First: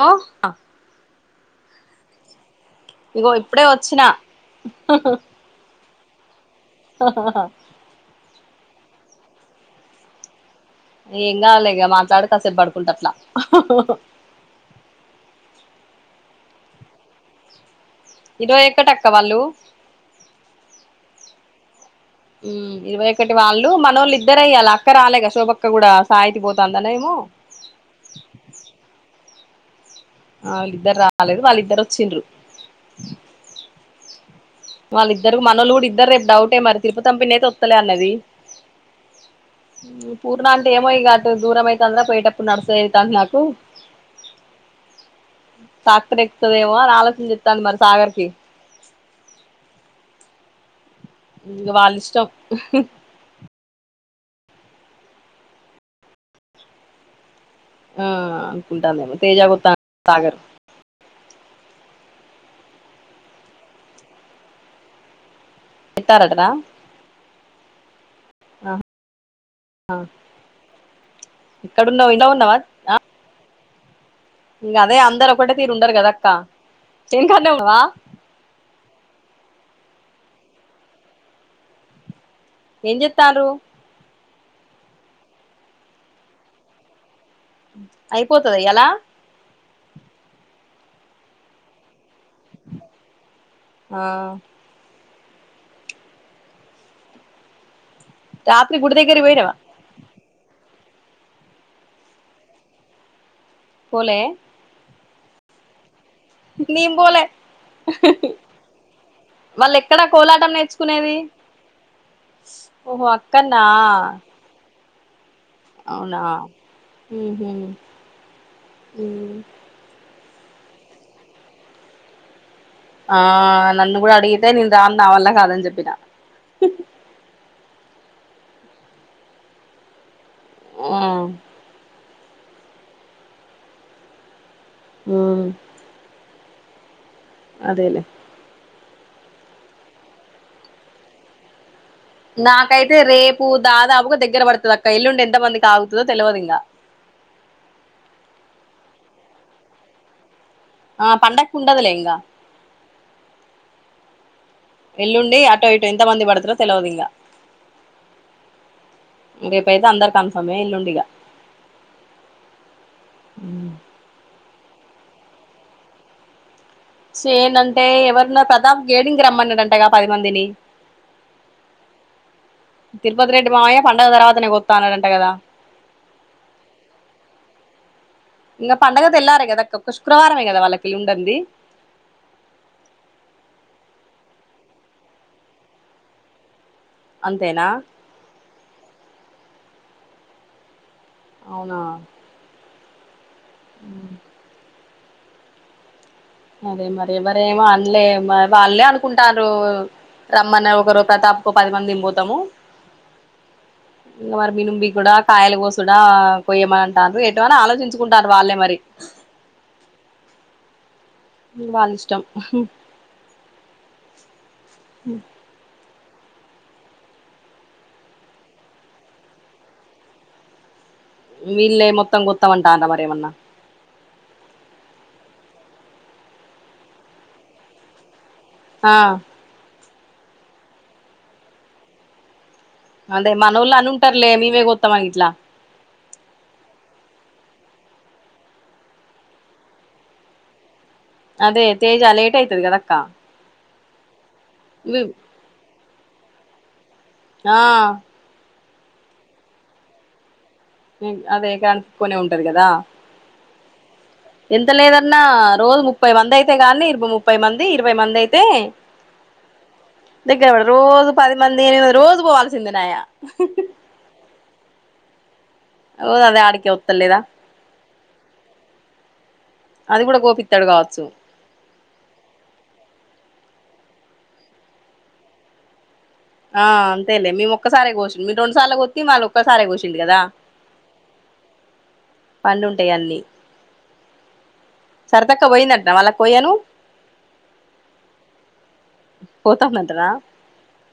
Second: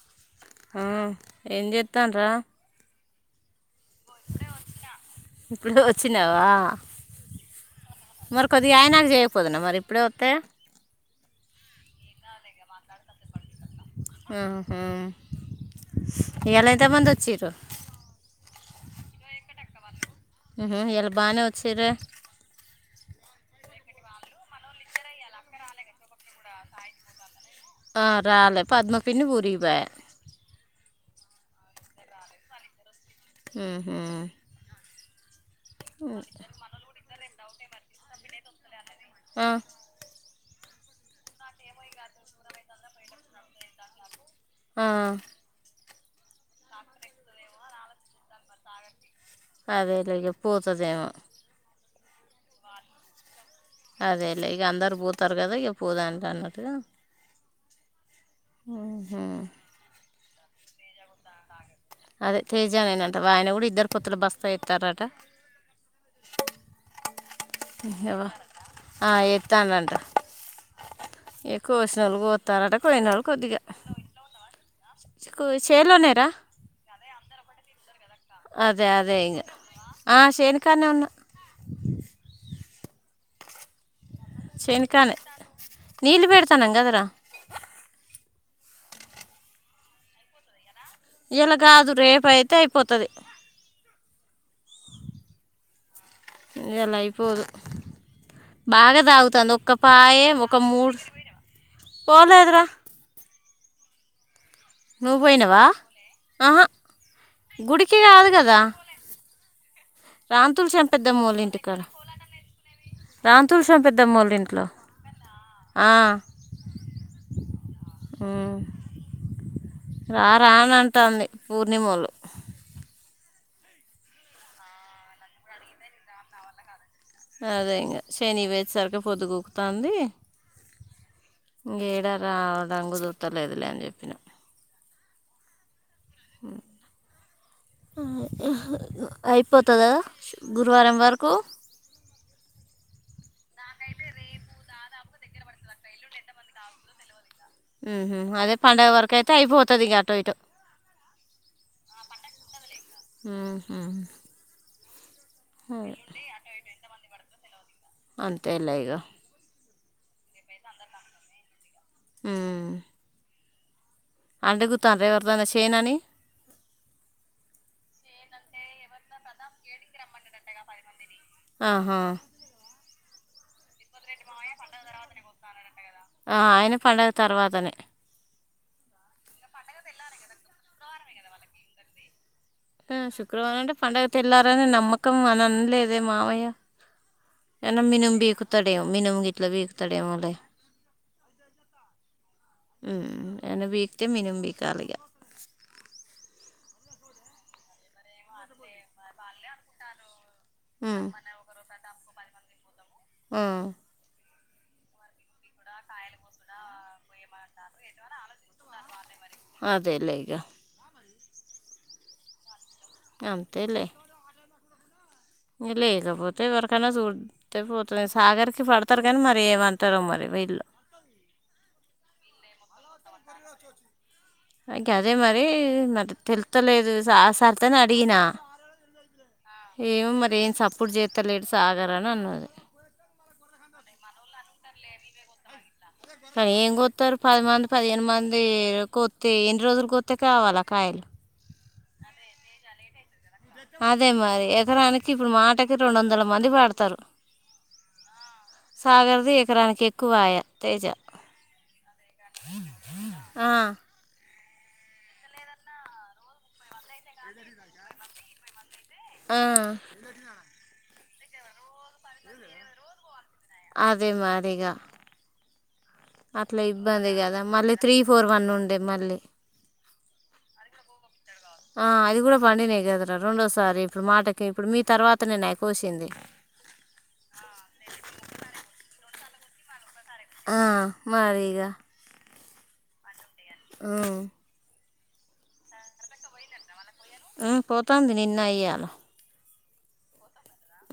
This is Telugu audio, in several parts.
లో ఊ ఏం చెత్తాం రా ఇగో ఇప్పుడే వచ్చినా హుహు చ్చినావా ఆహహా కొద్దిగాయనాక చేయకపోదునా మరి ఇప్పుడే వత్తే ఏం గావలిక మాట్లాడుతాసేపు పడుకుంట అట్లా అహ్హ్హ్ స్ ఇయాల ఎంత మంది వచ్చిర్రు? ఇరవై ఒక్కటక్క వాళ్ళు ఉహు ఇయాల బానే వచ్చిరే ఊ ఇరవై ఒకటి వాళ్ళు మనోళ్ళు ఇద్దరే ఇయ్యాల అక్క రాలే గా శోభక్క కూడా సాయి ఇంటికి పోతందనే ఏమో. ఆ రాలే పద్మ పిన్ని ఊరికి పోయే ఆ ళ్ళిద్దరు రాలేదు వాళ్ళిద్దరు వచ్చిండ్రు. ఉహు వాళ్ళిద్దరు మనోల్లు కూడా ఇద్దరు రేపు డౌటే మరి తిరుపతం పిన్ని అయితే వత్తలే అన్నది. ఆ పూర్ణ అంటే ఏమో ఇగ అట్టు దూరం అయితందరా పోయేటప్పుడు నడుస్తే అయితంది నాకు. ఆ టాక్టర్ ఎక్కుతాదేమో అని ఆలోచన చెత్తంది మరి సాగర్కి. అదేలేగా పోతదేమో ఇగ వాళ్ళిష్టం ఉహు అదేలే ఇగ అందరు పోతారు కదా ఇక పోదా అంటన్న ఆ ఉంటాందేమో తేజ కొత్తా సాగరు అదే తేజనేనంట మాయన కూడా ఇద్దరు పత్తులు బస్తా ఎత్తారట. ఇత్తారంటనా ఏవరు ఆ ఎత్తానంట ఏక్కువ ఎక్కడున్నావు వసాలు ఇంట్లో ఉన్నావా గోతాలట కోయినా కొద్దిగా ఇంక అదే అందరు కు ఒకటే తీరు ఉండరు కదా చేలోనేరా అక్క చేను కాన్నే ఉన్నావా అదే అదే ఇంగ ఆ చేనికానే ఉన్నా ఏం చేత్తన్రు నీళ్ళు పెడతానం గదరా అయిపోతదా ఇవాళ ఇయాల కాదు రేపు అయితే అయిపోతది ఆ ఇయాల అయిపోదు రాత్రి గుడి బాగా దగ్గరికి పోయినవా తాగుతుంది ఒక్క పాయ ఒ ఒక మూడు పోాలేదురా పోలే ఆహా నేను పోలే గుడికి కాదు కదా వాళ్ళు ఎక్కడ కోలాటం రాంతులు నేర్చుకునేది చంపెద్దమ్మ వాళ్ళ ఇంటికాడ ఓహో అక్కన్న రాంతులు చంపెద్దమ్మ వాళ్ళ ఇంట్లో అవునా మ్మ్ హ్హ్ మ్మ్ రా రా అని అంటాంది పూర్ణిమోల్లు ఆ నన్ను కూడా అడిగితే నేను రాను నా వల్ల కాదని చెప్పినా సరే ఇగ చేనికి పోయేచ్చేవరకే పొద్దుగుకుతంది మ్మ్ హ్ ఏడరా నాకు కుదుర్తలేదు లేదులే అని చెప్పినా హ్మ్మ్ హా హ్ అయిపోతదా గురువారం వరకు నాకైతే రేపు దాదాపుగా దగ్గర పడుతది అక్క ఎల్లుండి ఎంత మందికి ఆగుతదో తెలివదు ఇంగ మ్మ్ హ్హ్ అదే పండుగ వరకైయితే అయిపోతది ఇగ అటో ఇటో ఆ పండక్కీ వుండదులే ఇంగ మ్మ్ ఎల్లుండి అటో ఇటో ఎంత మంది పడుతరో తెలివదు ఇంగా అంతేలే ఇగ ఇప్పుడైతే అందరు కన్ఫర్మ్ ఎల్లుండి ఇగా మ్మ్ మ్మ్ అడుగుతాన్ర ఎవరిదన్నా చేను అని చేను అంటే ఎవరినో ప్రతాప్ గేడింగ్ రమ్మన్నాడంటగా పది మందిని ఆహా తిరుపతి రెడ్డి మామయ్య పండుగ తర్వాత నే కోస్తా అన్నాడంట కదా ఆ ఆయన పండుగ తర్వాతనే ఇంగా పండుగ తెళ్లారే కదా ఒక శుక్రవారమే కదా వాళ్ళకి కేళ్ళి ఉండంది ఆ శుక్రవారం అంటే పండుగ తెల్లరే అని నమ్మకంగా అనలేదే మామయ్య అంతేనా అయన మినము బికుతాడేమో మినుము గిట్ల బికుతాడేమో లే అవునా మ్మ్ ఎమన్నా బీకుతే మినుం బీకాలిగా అరే మరి మరేమో అన్లే మరి వాల్లే అనుకుంటాన్రు రమ్మన్న ఒకరు హ్మ్ ప్రతాప్ కు పది మంది మీ పోతము ఆ ఇంకా మరి మినుంబి కూడా కాయల కోసుడా కొయ్యమంటారు ఎటుఅని ఆలోచించుకుంటాన్రు వాళ్ళే మరి అదే లే ఇగా వాళ్ళ ఇష్టం అంతలే మ్మ్ లేకపోతే ఎవరికైనా చూడితే పోతుంది సాగర్కి పడతారు కానీ మరి ఏమంటారో మరి వీల్లు వీళ్ళే మొత్తం గోత్తమంటాన్ర మారేమన్నా అదే మరి మరి తెలుత్తలేదు సరిత ను అడిగిన ఆ ఏమో మరి ఏం సప్పుడు చెత్తా లేడు సాగర్ అని అన్నది. అదే మనోళ్ అనుంటార్లే. మేమే కొత్తాం అని గిట్ల కానీ ఏం కొత్తారు? పదిమంది, పదిహేను మంది కొత్తే ఎన్ని రోజులు కొత్తే కావాల కాయలు? అదే తేజ లేట్ అయితది కదక్కా! అదే మరి ఎకరానికి ఇప్పుడు మాటకి రొండొందల మంది పడతారు. ఆ సాగర్ది ఎకరానికి ఎక్కువాయ. తేజ మ్ అదే కనుక్కొనే ఉంటారు కదా! ఆ ఎంత లేదన్నా రోజు ముప్పై మంది అయితే కాన్ది, ఇరుబు ముప్పై మంది, ఇరవై మందయితే ఆ రోజు పది మంది, ఎనిమి మంది రోజు పోవాల్సిందినాయా అదేమారిగ రోజు అదే అట్ల ఆడికే ఇబ్బంది వత్తలేదా కదా! మళ్ళీ త్రీ ఫోర్ వన్ ఉండె మళ్ళీ అది కూడ గోపిత్తాడు కావచ్చు. ఆ అది కూడా పండినాయి కదరా. రెండోసారి ఇప్పుడు మాటకి ఇప్పుడు మీ తర్వాత నే నయ కోసింది. ఆ అంతేలే మేము ఒక్కసారె కోసింది. మీరు రొండు సార్లు కొత్తి మాలొక్కసాలె కోస్ ఆ మరీగ పండుంటాయి అన్నీ. ఆ సరితక్క పోయిందంటనా వాళ్లకు కొయ్యను? ఆ పోతాంది నిన్న ఇయ్యాల పోతాందంటనా?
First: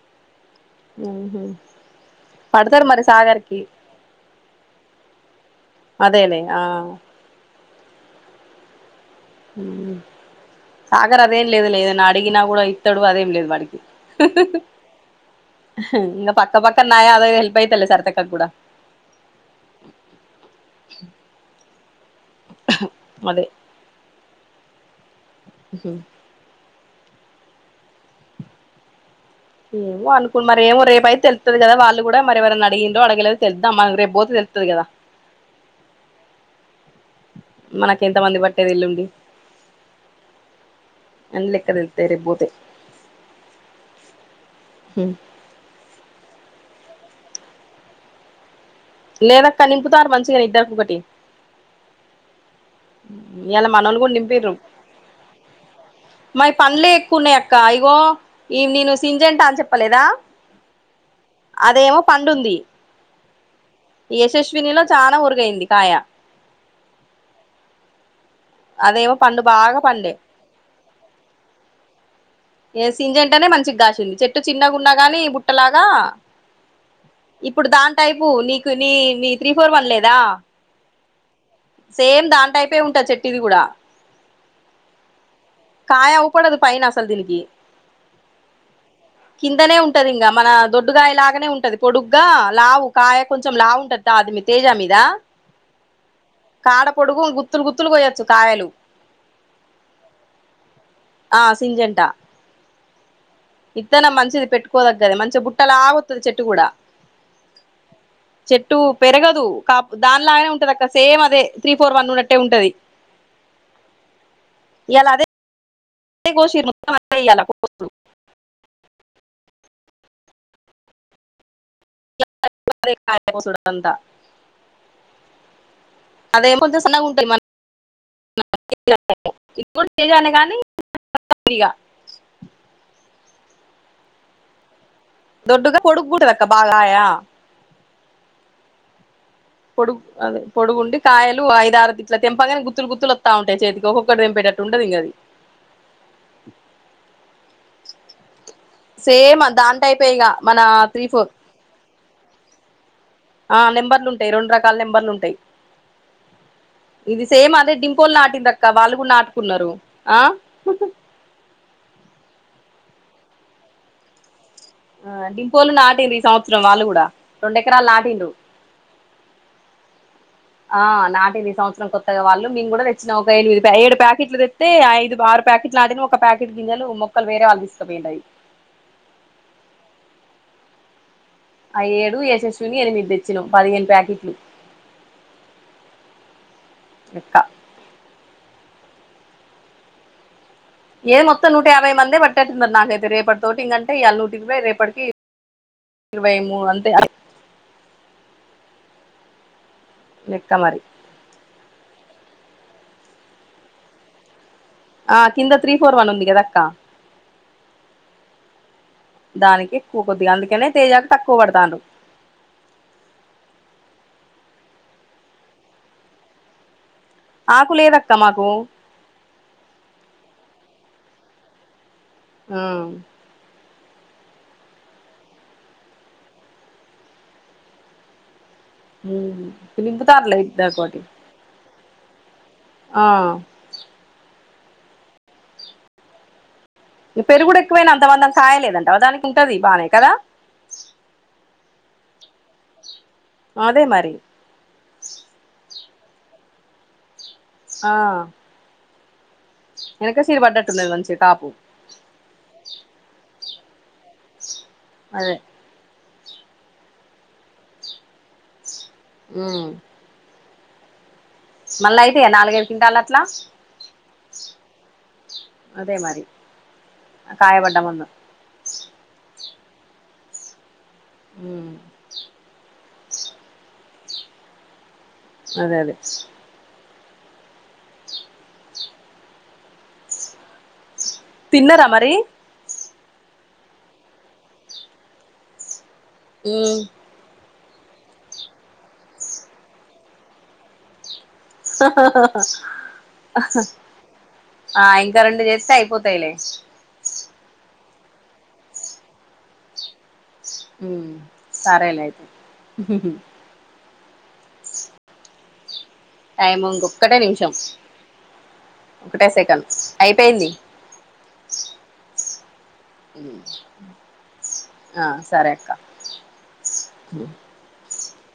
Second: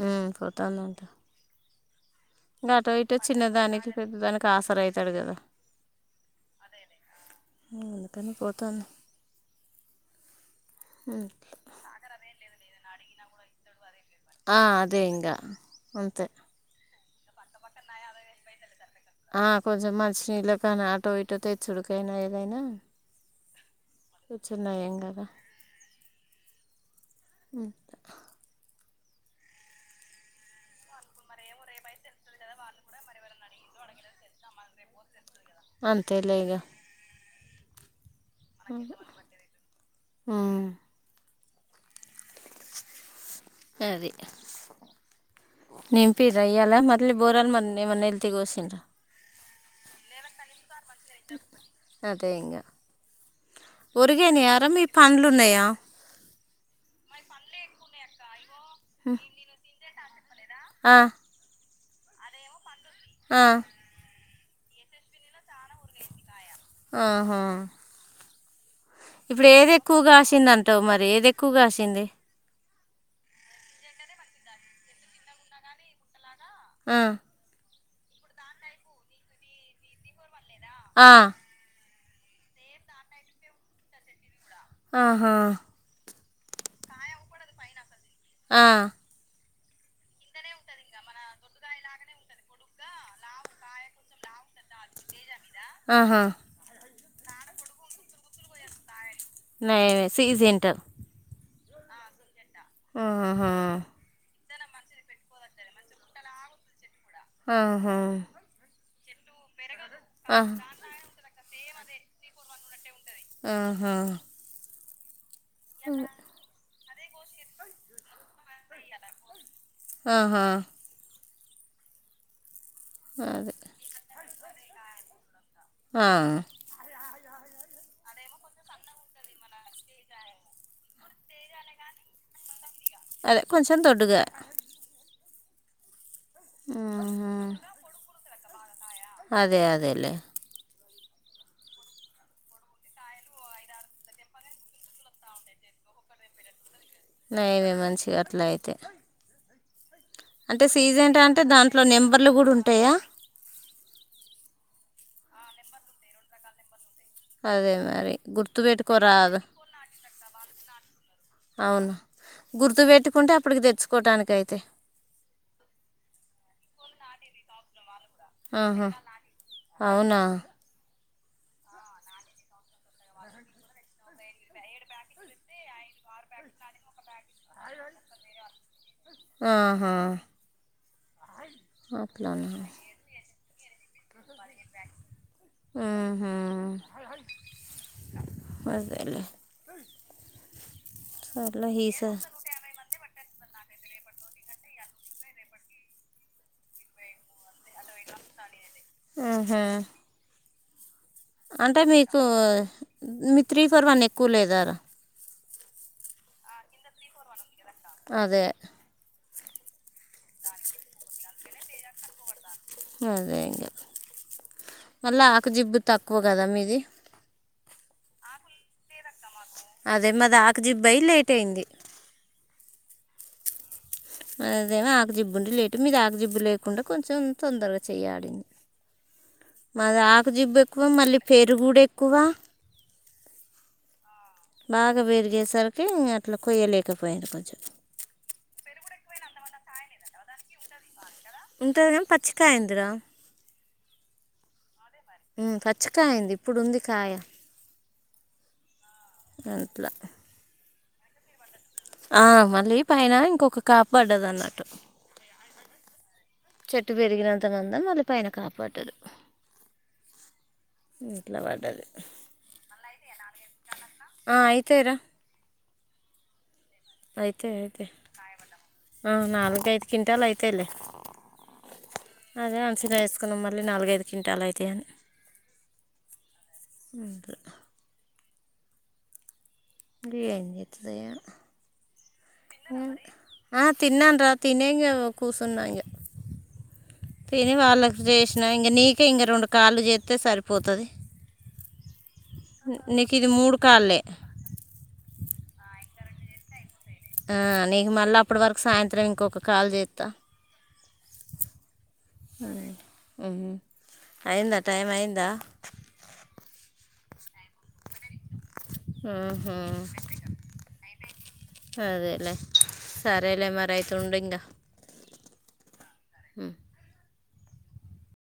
మ్ పోతాందంట. ఉహు ఇంగ పడతారు అటో మరి ఇటో సాగర్ కి చిన్నదానికి పెద్దదానికి ఆసర అయితాడు కదా! అదేలేే. ఆ. మ్ అందుకని పోతాంది. మ్ సాగర్ అదేం లేదు లేదన్న అడిగినా కూడ ఇత్తడు. అదేం లేదు వాడికి. ఆ అదే ఇంకా అంతే ఇంగ పక్క పక్క ఉన్నాయ అవే హెల్ప్ అయితయిలే సరితక్కకి కూడ. ఆ కొంచెం మంచినీళ్ళకైన ఆటో ఇటో తెచ్చుడుకయినా ఏదైనా వచ్చున్నాయంగా మ్ హు మ్ ఏమో అనుకున్ మరేమో రేపు అయితే తెలుత్తది కదా! వాళ్ళు కూడా మరెవరన్న అడిగిండ్రో, అడగలేదొ తెలుదామా రేప్ పోతే తెలుత్తది కదా! అంతేలే ఇగ మనకి ఎంత మంది పట్టేది ఎల్లుండి. అన్ని లెక్క తెలుత్తాయి రేప్ బోతె. అది నింపి రై ఇయాల మొద్లీ బోరనుమన్న ఏమన్న ఎల్తి గోసిన్రా లేదక్క నింపుతారు మంచిగా ఇద్దరు ముగ్గుర్ అదే ఇంగ ఇయాల మనోళ్లు కూడా నింపిర్రు. పండ్లు ఉన్నాయా మాయి పన్లే ఎక్కువున్నాయి అక్క. ఇగో ఇ నేను సింజంటా అని చెప్పలేదా? ఆ అదేమో పండుంది. ఆ యశస్వినిలో చాలా ఉరుగైంది కాయ. ఆహా అదేమో పండు ఇప్పుడు బాగా ఏదెక్కువ పండే కాసిందంటావు! మరేదెక్కువ కాసింది? ఏ సింజంటనే మంచిగాసింది చెట్టు చిన్నగున్నా గాని బుట్ట లాగా ఆ, ఇప్పుడు దాని టైపు నీకు నీ నీ త్రీ ఫోర్ వన్ లేదా ఆ సేమ్ దాని టైపే ఉంటది చెట్టుది గూడా ఆహా ఆయౌపడదు పైన అసలు దీనికి ఆ కిందనే ఉంటది ఇంగా మన దొడ్డుగాయ లాగనే ఉంటది పొడుగ్గా లావు కాయ కొంచం లావు ఉంటది మీ తేజామీదా ఆహా పొడుగు గుత్తులు గుత్తులు కోయొచ్చు కాయలు నయమే సిజింటర్ ఆ సింజంటా ఆ ఇత్తనం మంచిది పెట్టుకోదగ్గది మంచిగా బుట్టలా వత్తది చెట్టు గూడా ఆహా పెరగదు కా దాని లాగానే ఆహా ఉంటది అక్క సేమ్ అదే త్రీ సేమ్ అదే ఫోర్ వన్ త్రీ ఉన్నట్టే ఫోర్ వన్ ఉంటది ఉన్నట్టే ఉంటది. ఆహా ఇయ్యాల అదే అదే గోసిరు మొత్తం ఇయ్యాల పొద్దు ఆహా ఎారే కాయ అదే సుడందా [unintelligible] ఆ అదేమో కొంచం సన్న ఉంటది మన [unintelligible] అదే కొంచెం దొడ్డుగా దొడ్డుగా పొడుగుంటదక్క బాగ గాయా ఆహా. అదే పొడు అదేలే అదే పొడుగుండి కాయలు ఐద్ ఆరు గిట్లా తెంపగానే గుత్తులు గుత్తులు వస్తా ఉంటాయి చేతికి ఒక్కొక్కటి తెంపేటట్టు ఉండదు ఇంగది [inaudible] నయమే మంచిగా అట్లా అయితే సేమ్ దాని టైపే ఇగ మన అంటే త్రీ సీజంట్ ఫోర్ అంటే దాంట్లో నెంబర్లు గూడా ఉంటాయా ఆ నెంబర్లు ఉంటాయి రెండు రకాల నెంబర్లు ఉంటాయి ఇది సేమ్ అదే మరి డింపోల్ నాటిందక్క వాళ్ళు గూడా గుర్తుపెట్టుకోరాదు నాటుకున్నారు ఆ అవునా గుర్తు బెట్టుకుంటే అప్పటికి దెచ్చుకోటానికి అయితయ్ ఆ డింపోలు నాటిర్రు ఈ సంవత్సరం వాళ్ళు కూడా రెండెకరాలు నాటి ఆహా అవునా నాటిరు ఈ సంవత్సరం కొత్తగా వాళ్ళు మేము గూడా తెచ్చినా ఒక ఎనిమిది ఏడు ప్యాకెట్లు తెత్తే ఐదు ఆరు ప్యాకెట్లు అ ఒక ప్యాకెట్ గింజెలు మొక్కలు వేరే వాళ్ళు దీస్కబోయిరు అవి ఆహా అయి ఏడు అట్లానా యశస్విని ఎనిమిది దెచ్చినాం పదిహేను ప్యాకెట్లు హుహూ లెక్క సలే [unintelligible] ఏ మొత్తం నూట యాబై మంది పట్టినట్టున్నారు నాకైతే రేపటి తోటి ఇంగ అంటే ఇయ్యాల నూటిర్వై రేపటికి ఇరవై మూడు అంతే హుహూ లెక్క మరి అంటే మీకు మీ త్రీ ఫోర్ వన్ ఎక్కువ లేదారా ఆ కింద త్రీ ఫోర్ వన్ ఉందిగదక్కా అదే దానికి ఎక్కువ కొద్దిగా అందుకనే తేజాకు తక్కువ పడతారు అదే ఇంకా మళ్ళా ఆకుజిబ్బు తక్కువ గదా మీది ఆకులేదక్క మాకు అదే మదాకజిబ్ అయి లేట్ అయింది ఆ.. మదేమో ఆకజిబ్బు ఉండి లేట్ మీది ఆకజిబ్బు లేకుండా కొంచెం తొందరగా చేయలని మాది ఆకు నింపుతారులే జిబ్బు ఎక్కువ ఇద్దరికోటి మళ్ళీ పెరుగుడు ఎక్కువ ఆ.. బాగా పెరిగేసరికి అట్లా కొయ్యలే పెరుగుడు ఎక్కువైనా అంత మందం కాయలేదంట దానికి ఉంటది బానే కదా తేరం పచ్చిక అయ్యిద్ర అదే మరి పచ్చికాయింది. ఇప్పుడు ఉంది కాయ ఆ.. హెల్ప్ ల కిందది మంచి కాపు కాపాడదన్నట్టు అదె చెట్టు పెరిగినంత మందం వాళ్లు పైన కాపా ట్టదు హ్మ్ హ్మ్ మళ్ళ అయితయ నాలుగైదు కింటాల్ లట్ల అయితేరా అదే మరి అయితయ్ కాయబడ్డ అయితయ్ మందం ఆ నాలుగైదు కింటాల్ అయితయ్లే హ్మ్ సీద ఏసుకున్నం మళ్ళీ నాలుగైదు క్వింటాల్ అయితాయని అదె అదె ఇంక ఏం జెత్తదొ ఏమో తిన్నర మరీ ఆ తిన్నాన్రా తినే ఇంగ కూసున్న ఇంగ ఉమ్ తెనివార్లేదు జేస్న ఇంగ నీకే ఇంగ రొండు కాళ్ళు జేత్తే సరిపోతది మూడు కాళ్ళే ఆయ్ ఇంక రెండు చేస్తే అయ్పోతాయిలే ఆ నీక్ మళ్ల అప్పటి వరకు సాయంత్రం ఇంకొక కాల్ జేత్త హ్మ్ సరేలే అయితె అయ్యింద టైమ్ అయ్యిందా టైము ఇంకొక్కటే నిమిషాం ఊహు సరేలే సరేలే మరి అయితె ఉండు ఇంగ ఆ సరే అక్క హ్మ్ [inaudible]